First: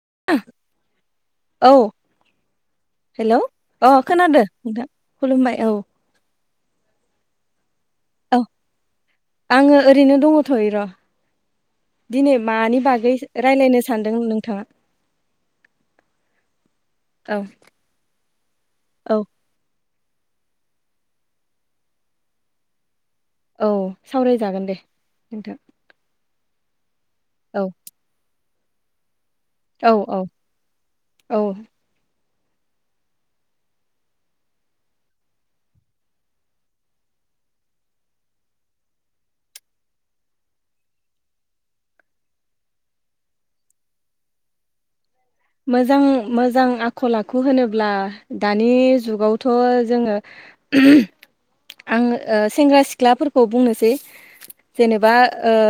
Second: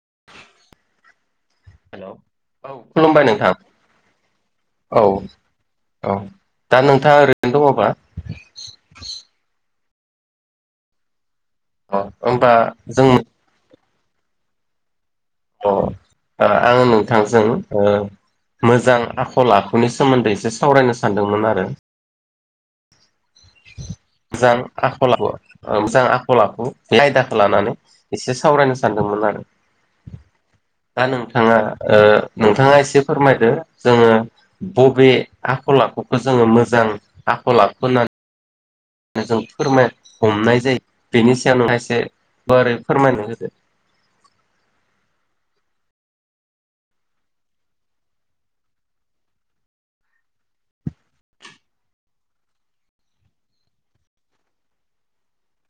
[unintelligible] औ हेलौ औ खुलुमबाय हेल' नोंथां अ खोनादो नोंथां औ खुलुमबाय औ दा नोंथांङा ओरैनो दङबा औ आंङो ओरैनो दङथय र अ दिनै होमबा मानि जों बागै राय्लायनो सानदों नोंथांङा अ आं औ नोंथांजों मोजां औ आखल लाख बेनि सोमोन्दै एसे सावरायनो सानदोंमोन आरो औ मोजां सावरायजागोन दे आखल लाबो नोंथां मोजां आखल खल आखु बे आयदाखौ औ लानानै एसे सावरायनो सानदोंमोन आरो औ औ दा औ नोंथांङा नोंथांङा एसे फोरमायदो जोंङो बबे आखल आखुखौ जोंङो मोजां आख आखु होननानै जों फोरमाय हमनाय जायो बेनि सायाव नोंथां इसे गुवारै फोरमायनो होदो मोजां मोजां आखल आखु होनोब्ला दानि जुगावथ जोंङो आंङो सेंग्रा सिख्लाफोरखौ बुंनोसै जेनेबा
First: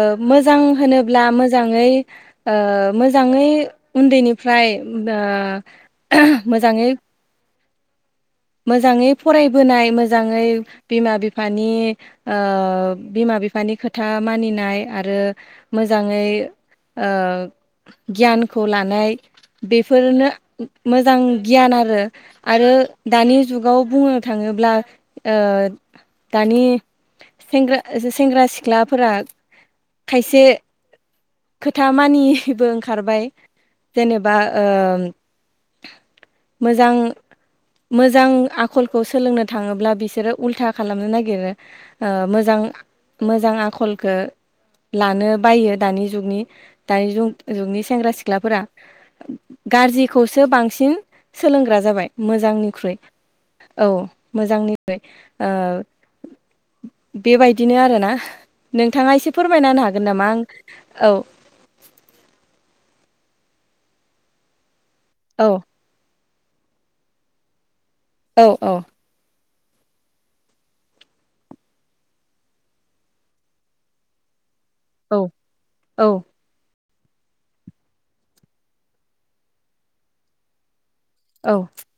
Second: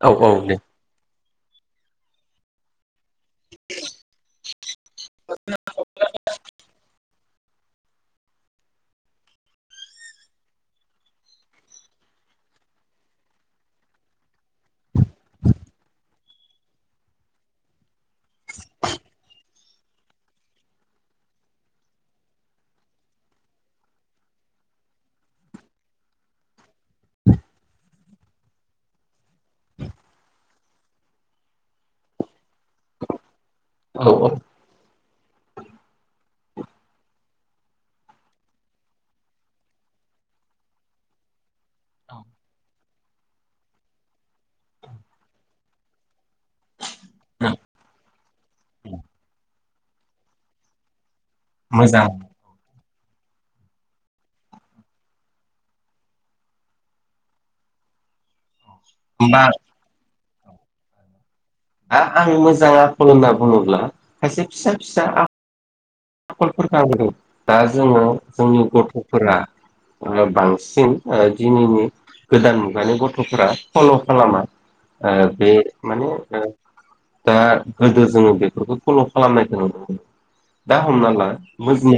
औ औ दे मोजां होनोब्ला मोजांङै मोजांङै ओमफ्राय मोजांङै मोजांङै फरायबोनाय मोजांङै बिमा बिफानि बिमा बिमा बिफानि खोथा मानिनाय आरो मोजांङै गियानखौ लानाय बेफोरनो मोजां गियान आरो आरो दानि जुगाव बुंनो थांङोब्ला दानि सेंग्रा सेंग्रा सिख्लाफोरा खायसे खोथा मानियिबो ओंखारबाय औ औ जेनेबा मोजां मोजां आखलखौ सोलोंनो थांङोब्ला बिसोरो उल्था खालामनो नागिरो मोजां मोजां आखल खो लानो बायो दानि जुगनि दानि जुगनि सेंग्रा सिख्लाफोरा गाज्रिखौसो बांसिन सोलोंग्रा मोजां जाबाय मोजांनिख्रु औ मोजांनिख्रु बेबायदिनो आरोना नोंथांङा एसे होमबा फोरमायना होनो हागोन नामा आं औ दा आं मोजां आखल होनना बुङोब्ला खायसे फिसा फिसा आल औ फुटबलफोर गाबदों दा जोंङो औ जोंनि औ गथफोरा बांसिन दिनैनि गोदान मुगानि गथफोरा फल खालामा औ बे औ माने दा गोदो जोंङो बेफोरखौ फल खालामनायखौ नुनो मोनो दा हमना ला औ मोज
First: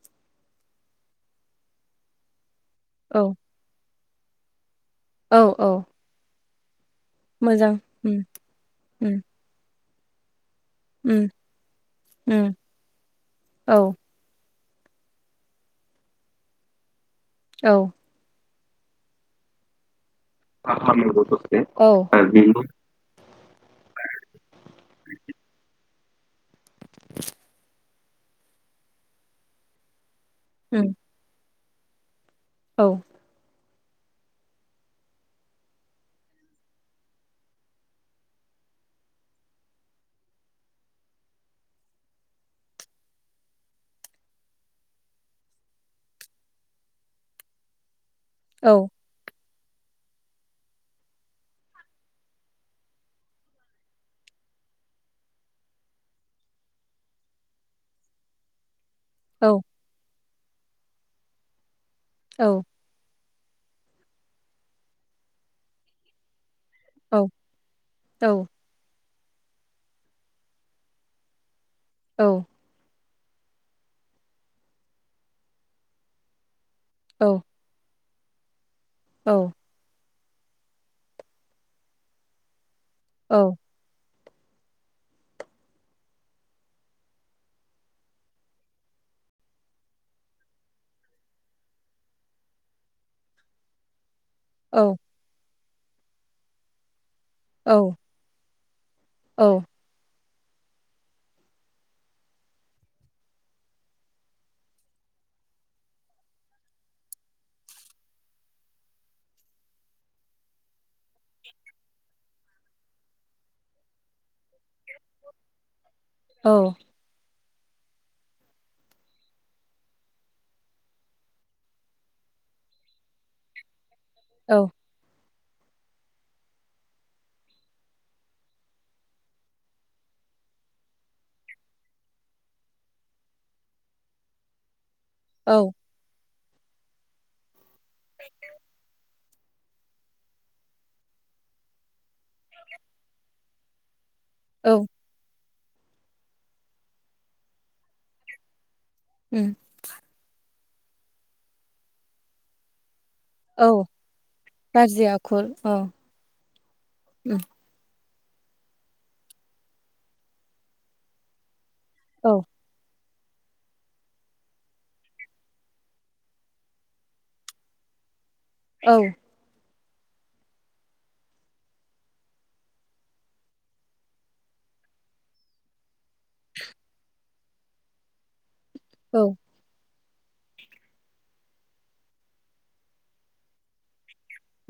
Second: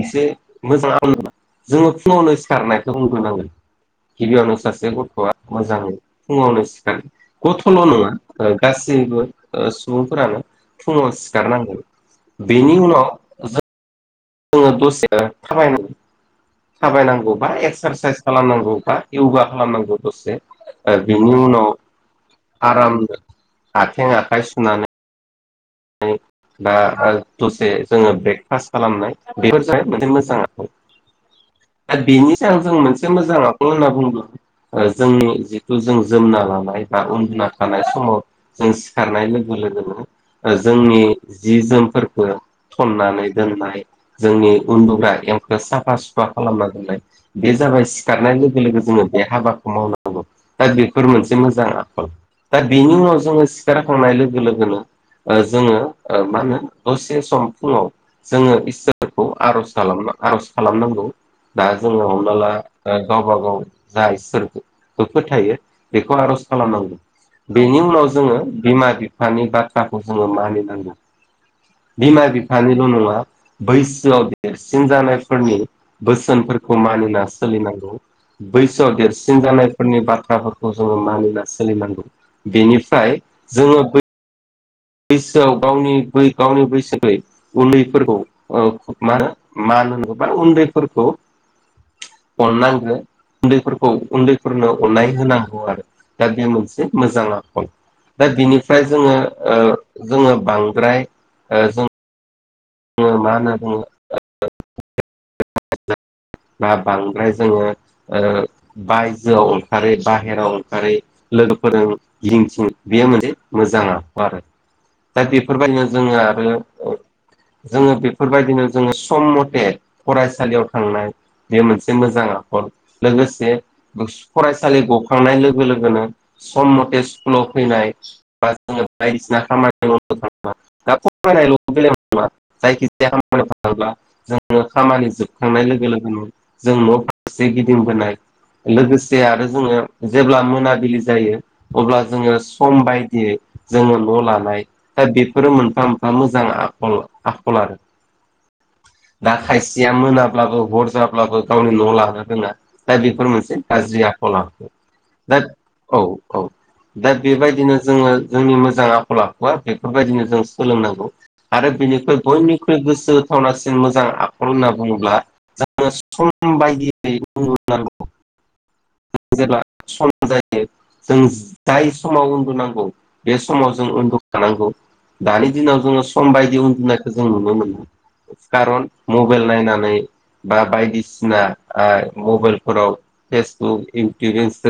मोनसे मोजां आं जोंङो फुङावनो सिखारनायखौ बुंगो [unintelligible] औ नांगोन गिबियावनो सासे गथआ औ औ मोजाङै फुङावनो सिखार मोजां गथल नङा उम उम गासैबो सुबुंफोरानो फुङाव उम सिखारनांगौ उम बेनि उनाव जों औ जोंङो दसे थाबायनांगौ बा औ एक्सारसाइस खालामनांगौ इउगा खालामनांगौ दसे बेनि उनाव बेनि आरामनो आथें आखाइ सुनानै दा दसे जोंङो ब्रेकफास्ट खालामनाय बेफोरजों मोनसे मोजां औ आद बेनि सायाव जों मोनसे मोजाङाव [unintelligible] होनना बुङो जोंनि जिथु जों जोमना लानाय बा उन्दुना थानाय समाव जों सिखारनाय लोगो लोगोनो जोंनि जि जोमफोरखौ थननानै दोननाय जोंनि उन्दुग्रा ए साफा सुफा खालामना दोननाय बे जाबाय सिखारनाय लोगो लोगो औ जोङो बे हाबाखौ मावनांगौ दा बेफोर मोनसे मोजां आखल दा बेनि उनाव जोङो सिखारखांनाय लोगो लोगोनो ओ जोङो ओ मा होनो दसे सम फुङाव जोङो इसोरखौ औ आर'ज खालामना आर'ज खालामनांगौ दा जोङो हमना ला औ ओ गावबा गाव जा इसोरखौ फोथायो बेखौ आर'ज खालामनांगौ औ बेनि उनाव औ जोङो बिमा बिफानि बाथ्राखौ जोङो मानिनांगौ बिमा औ बिफानिल' नङा बैसोआव देरसिन जानायफोरनि बोसोनफोर खौ मानिना औ सोलिनांगौ बैसोआव देरसिन औ जानायफोरनि बाथ्राफोरखौ जोङो मानिना सोलिनांगौ बेनि फ्राय औ जोङो बै बैसोआव गावनि बै गावनि बैसो [unintelligible] न्दैफोरखौ मा होनो मा [unintelligible] उन्दैफोरखो अननांगौ उन्दैफोरखो उन्दै फोरनो औ अननाय होनांगौ आरो दा बे मोनसे मोजां आखल औ दा बिनि फ्राय जोङो ओ जोङो बांद्राय ओ जों जों मा होनना बुङो ओ ना बांद्राय जोङो ओ बायजोआव ओंखारो बाहेराव ओंखारै लोगोफोरजों गिदिंथिं बेयो मोनसे मोजां आखु आरो दा बेफोरबायदिनो जोङो आरो जोङो बेफोरबायदिनो जोङो सम मथे फरायसालियाव थांनाय बे मोनसे मोजां आखल लोगोसे औ फरायसालि गखांनाय लोग लोगो लोगोनो सम मथे स्कुलाव फैनाय बा जोङो बायदिसिना खामानि माव [unintelligible] थां दा फरायनायल' बेलायावल नङा जायखिजाया खामानिआव थाङोब्ला जोङो खामानि औ जोबखांनाय औ लोगो लोगोनो जों न' फारसे गिदिंबोनाय लोगोसे आरो जोङो जेब्ला मोनाबिलि जायो अब्ला जोङो सम बायदियै जोङो न' लानाय दा बेफोरो मोनफा मोनफा मोजां आखल आकर आरो दा ओम खायसेया मोनाब्लाबो हर जाब्लाबो गावनि न'आव लानो रोङा दा बेफोर मोनसे औ गाज्रि आखल आखु गाज्रि दा आखल औ औ दा ओम बेबायदिनो जोङो जोंनि मोजां आखल आखुआ बेफोरबायदिनो जों सोलोंनांगौ आरो बेनिख्रुइ औ बयनिख्रुइ गोसो थावनासिन मोजां आखल होनना बुङोब्ला [unintelligible] जों सम बायदियै [unintelligible] नांगौ औ सम जायो जों जाय समाव उन्दुनांगौ बे समाव जों उन्दुखानांगौ दानि दिनाव जोङो सम बायदि उन्दुनायखौ जों नुनो मोन खारन औ मबाइल नायनानै बा बायदिसिना ओ मबाइलफोराव फेसबुक इ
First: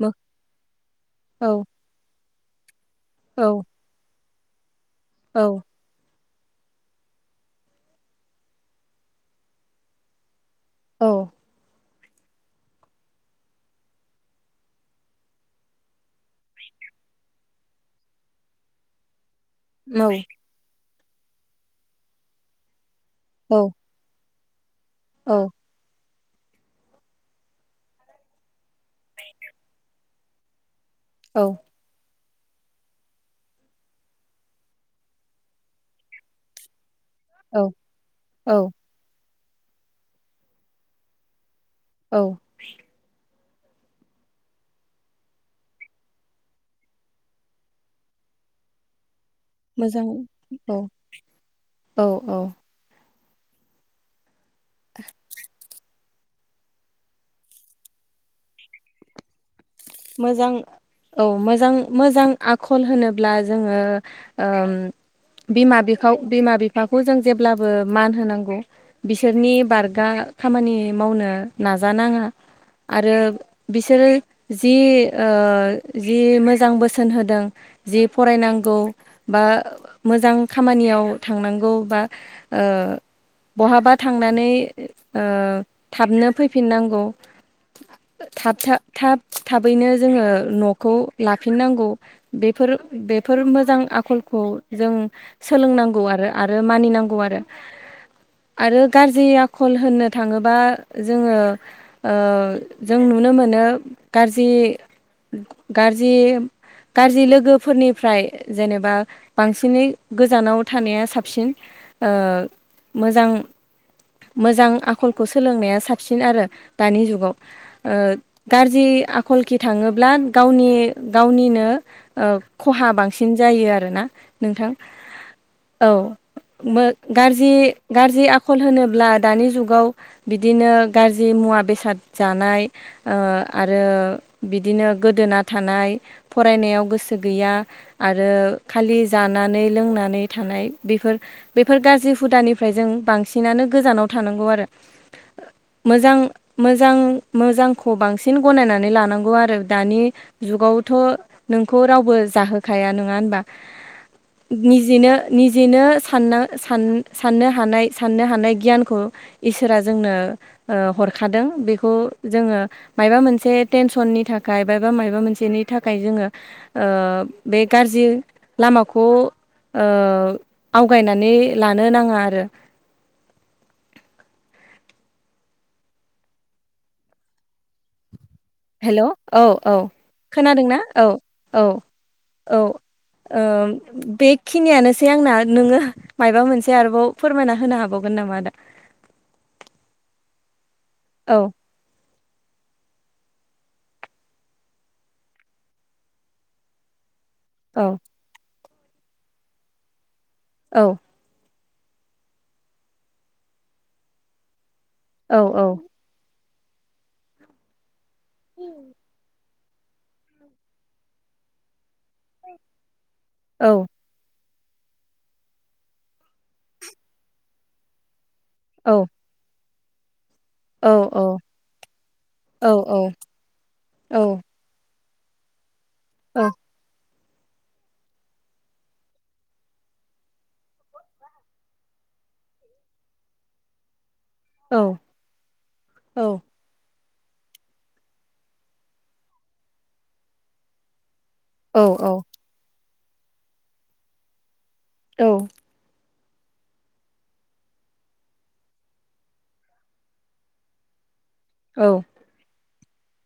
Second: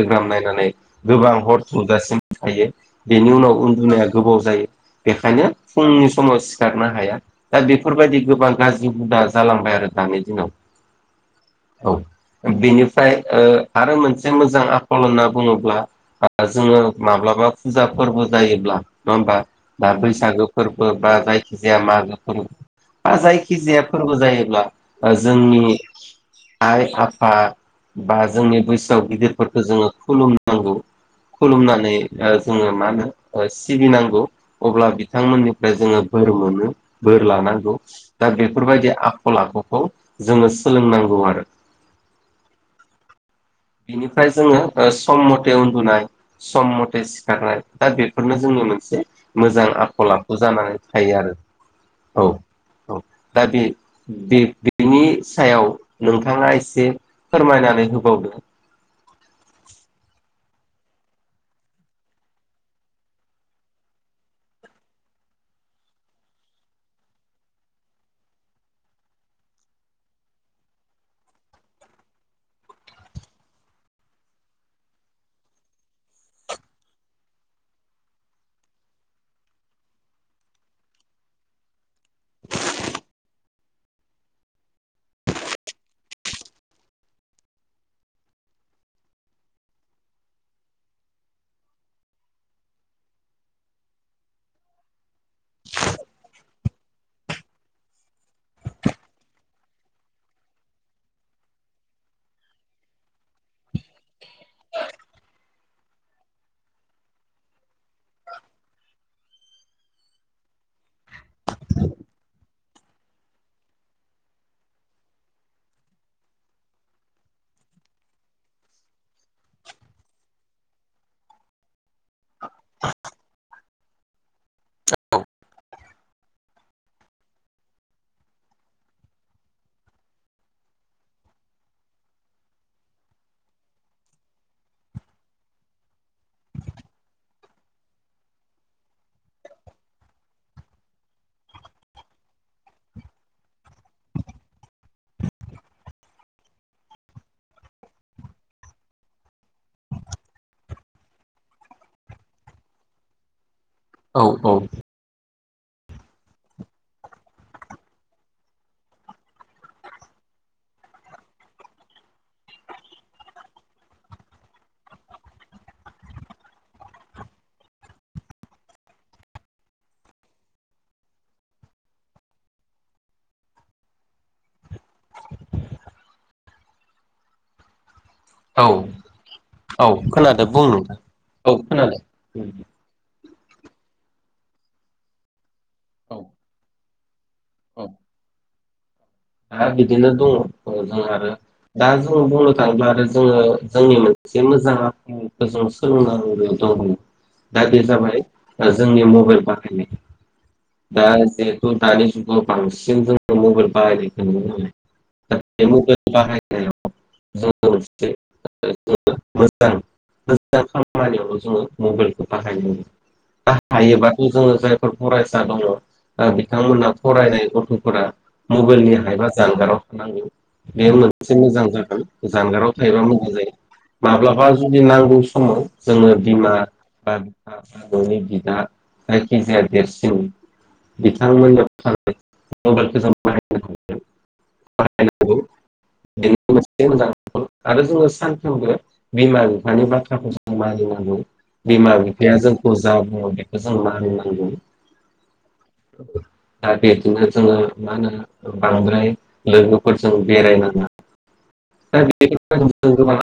मो नायनानै गोबां औ हर थौजासिम थायो बेनि उनाव औ उन्दुनाया गोबाव जायो औ बेखायनो फुंनि स समाव सिखारनो हाया दा बेफोरबायदि गोबां गाज्रि हुदा जालांबाय आरो दानि दिनाव औ औ बेनिफ्राय ओ आरो मोनसे मोजां आखल होनना बुङोब्ला जोङो माब्लाबा फुजा फोरबो जायोब्ला नङा होमबा बा औ बैसागो फोरबो बा जायखि जाया मागो फोरबो बा जायखिजाया फोरबो जायो जोंनि आइ आफा बा जोंनि बैसोआव गिदिरफोरखौ जोंङो खुलुमनांगौ खुलुमनानै जोंङो मा होनो सिबिनांगौ अब्ला बिथांमोननिफ्राय जोंङो बोर मोनो बोर लानांगौ दा औ बेफोरबायदि आखल आखुखौ जोंङो सोलोंनांगौ आरो औ बिनिफ्राय जोंङो सम मथे उन्दुनाय सम मथे सिखारनाय दा बेफोरनो जोंङो मोनसे मोजां आखल आखु औ जानानै थायो आरो औ औ दा बे बेनि सायाव नोंथाङा एसे फोरमायनानै होबावदो मोजां औ मोजां मोजां आखल होनोब्ला जोंङो ओ बिमा बिफा बिमा बिफाखौ जों जेब्लाबो मान होनांगौ बिसोरनि बारगा खामानि मावनो नाजा नाङा आरो बिसोरो जि ओ जि मोजां बोसोन होदों जि फरायनांगौ बा मोजां खामानियाव थांनांगौ बा बहाबा थांनानै ओ थाबनो फैफिननांगौ थाब थ थाब थाबैनो जोंङो न'खौ लाफिननांगौ बेफोर बेफोर मोजां आखल खौ जों सोलोंनांगौ आरो आरो मानिनांगौ आरो आरो गाज्रि आखल होननो थांङोबा जोंङो जों नु नुनो मोनो गाज्रि गाज्रि गाज्रि लोगोफोरनिफ्राय जेनेबा बांसिनै गोजानाव थानाया साबसिन ओ मोजां मोजां आखलखौ सोलोंनाया साबसिन आरो दानि जुगाव ओ गाज्रि आखलखथिं थांङोब्ला गावनि गावनिनो खहा बांसिन जायो आरोना नोंथां औ गाज्रि गाज्रि आखल होनोब्ला दानि जुगाव बिदिनो गाज्रि मुवा बेसाद जानाय ओ आरो आरो बिदिनो गोदोना थानाय फरायनायाव गोसो गैया आरो खालि जानानै लोंनानै थानाय बेफोर बेफोर गाज्रि हुदानिफ्राय जों बांसिनानो गोजानाव थानांगौ आरो मोजां मोजां मोजांखौ बांसिन बांसिन गनायनानै लानांगौ आरो दानि जुगावथ' नोंखौ रावबो जाहोखाया नंङा होनबा औ औ [inaudible] निजेनो निजेनो साननान साननो हानाय साननो हानाय गियानखौ इसोरा जोंनो हरखादों बेखौ जोंङो मायबा मोनसे टेनसननि थाखाय बायबा माबा मोनसेनि थाखाय जोंङो बे ओ गाज ज्रि लामाखौ आवगायनानै लानो नांङा आरो [inaudible] औ हेलौ औ औ खोनादों बुं खोनादोंना नोंथां औ औ खोनादों औ बेखिनियानोसै आंना नोंङो औ माबा मोनसे आरोबाव फोरमायना होनो हाबावगोन नामा आदा ह बिदिनो दंङ जों आरो औ दा ज बुंनो थांङोब्ला आरो जोंङो जोंनि मोनसे मोजां आखखौजों सोलोंनांगौ दं दा बे औ जाबाय जोंनि मबाइल बाहायनाय औ दा ज दानि जुगाव बांसिन जोंङो मबाइल औ औ बाहायनायखौ नुनो मोनो दा बे मबाइल बाहायनाय [unintelligible] मो मोजां खामानियावनो जोंङो मबाइलखौ बाहायो औ बाहायोबा जोङो जायफोर फरायसा दङ ओ बिथांमोना फरायनाय गथ'फोरा औ मबाइलनि हायबा जानगाराव थानांगो औ बेयाव मोनसे मोजां जागोन औ जानगाराव थायोबा मोजां जायो औ माब्लाबा जुदि नांगौ स समाव जोङो बिमा बा आ आबौनि बिदा जायखिजाया देरसिन बिथांमोननो थाखाय म'बाइलखो जों बाहायनांगौ। एम बाहायनांगौ औ बेखौबो सेम होनदो आं ओ आरो जोङो सानफ्रोमबो बिमा बिफानि बाथ्राखौ जों मानिनांगौ। बिमा औ बिफाया जोंखौ जा बुङो बेखो जों मानिनांगौ। औ उम दा बेखोनो जोङो मा होनो ओ बांद्राय लोगोफोरजों बेरायनाङा दा बेनिखायनो [unintelligible] जों गोबां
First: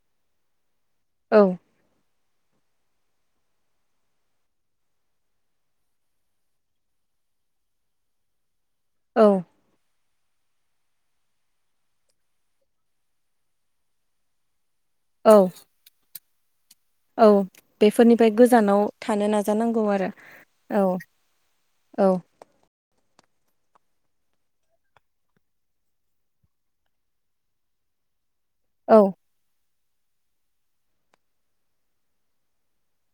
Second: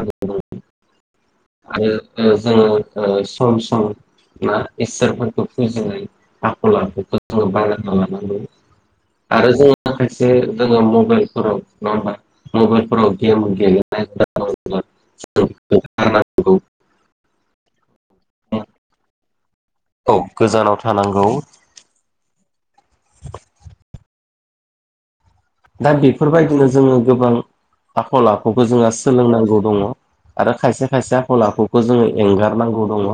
[unintelligible] आरो ओ जोङो ओ सम सम ना इसोरफोरखौ फुजिनाय आखल आखुखौ जोङो बायराल खालामनांगौ। आरो जोंनि थाखायसो जोङो मबेलफोराव नङा होमबा मबेलफोराव गेम गेलेनाय हुदा औ [unintelligible] नंगौ। औ बेफोरनिफ्राय गोजानाव थानो नाज जानांगौ आरो औ गोजानाव औ थानांगौ औ दा बेफोरबायदिनो जोङो गोबां आखल आखुखो जोंङो औ सोलोंनांगौ दङ। आरो खायसे खायसे आखल आखुखौ जोङो एंगारनांगौ दङ।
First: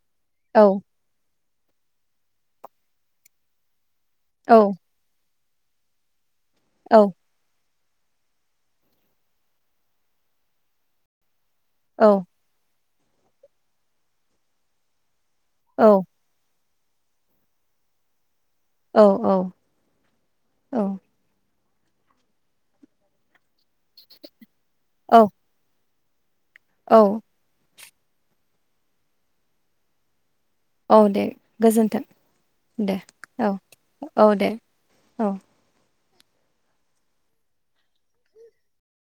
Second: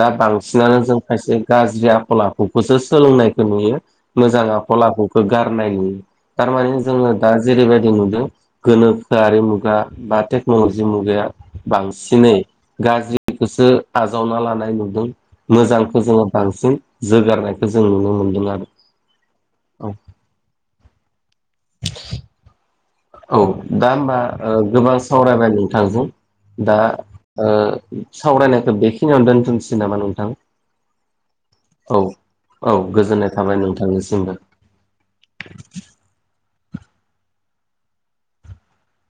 दा बांसिनानो औ जों खायसे गाज्रि आखल आखुखोसो सोलोंनायखो नुयो। मोजां औ आख'ल आखुखो गारनायनि टारमाने जोङो दा जेरैबायद दि नुदों गोनोखोआरि मुगा बा टेक्न'लजि मुगाया औ बांसिनै गाज्रिखोसो आजावना लानाय नुदों औ मोजांख जोङो बांसिन जोगारनायखो जों नुनो मोनदों आरो औ औ औ औ औ दा होमबा ओ गोबां सावरायबाय नोंथांजों दा औ ओ ओ सावरायनायखो बेखिनियावनो दोनथ'नसै नामा नोंथां? औ दे औ गोजोन्थों औ गोजोननाय थाबाय नोंथांनिसिमबो। अ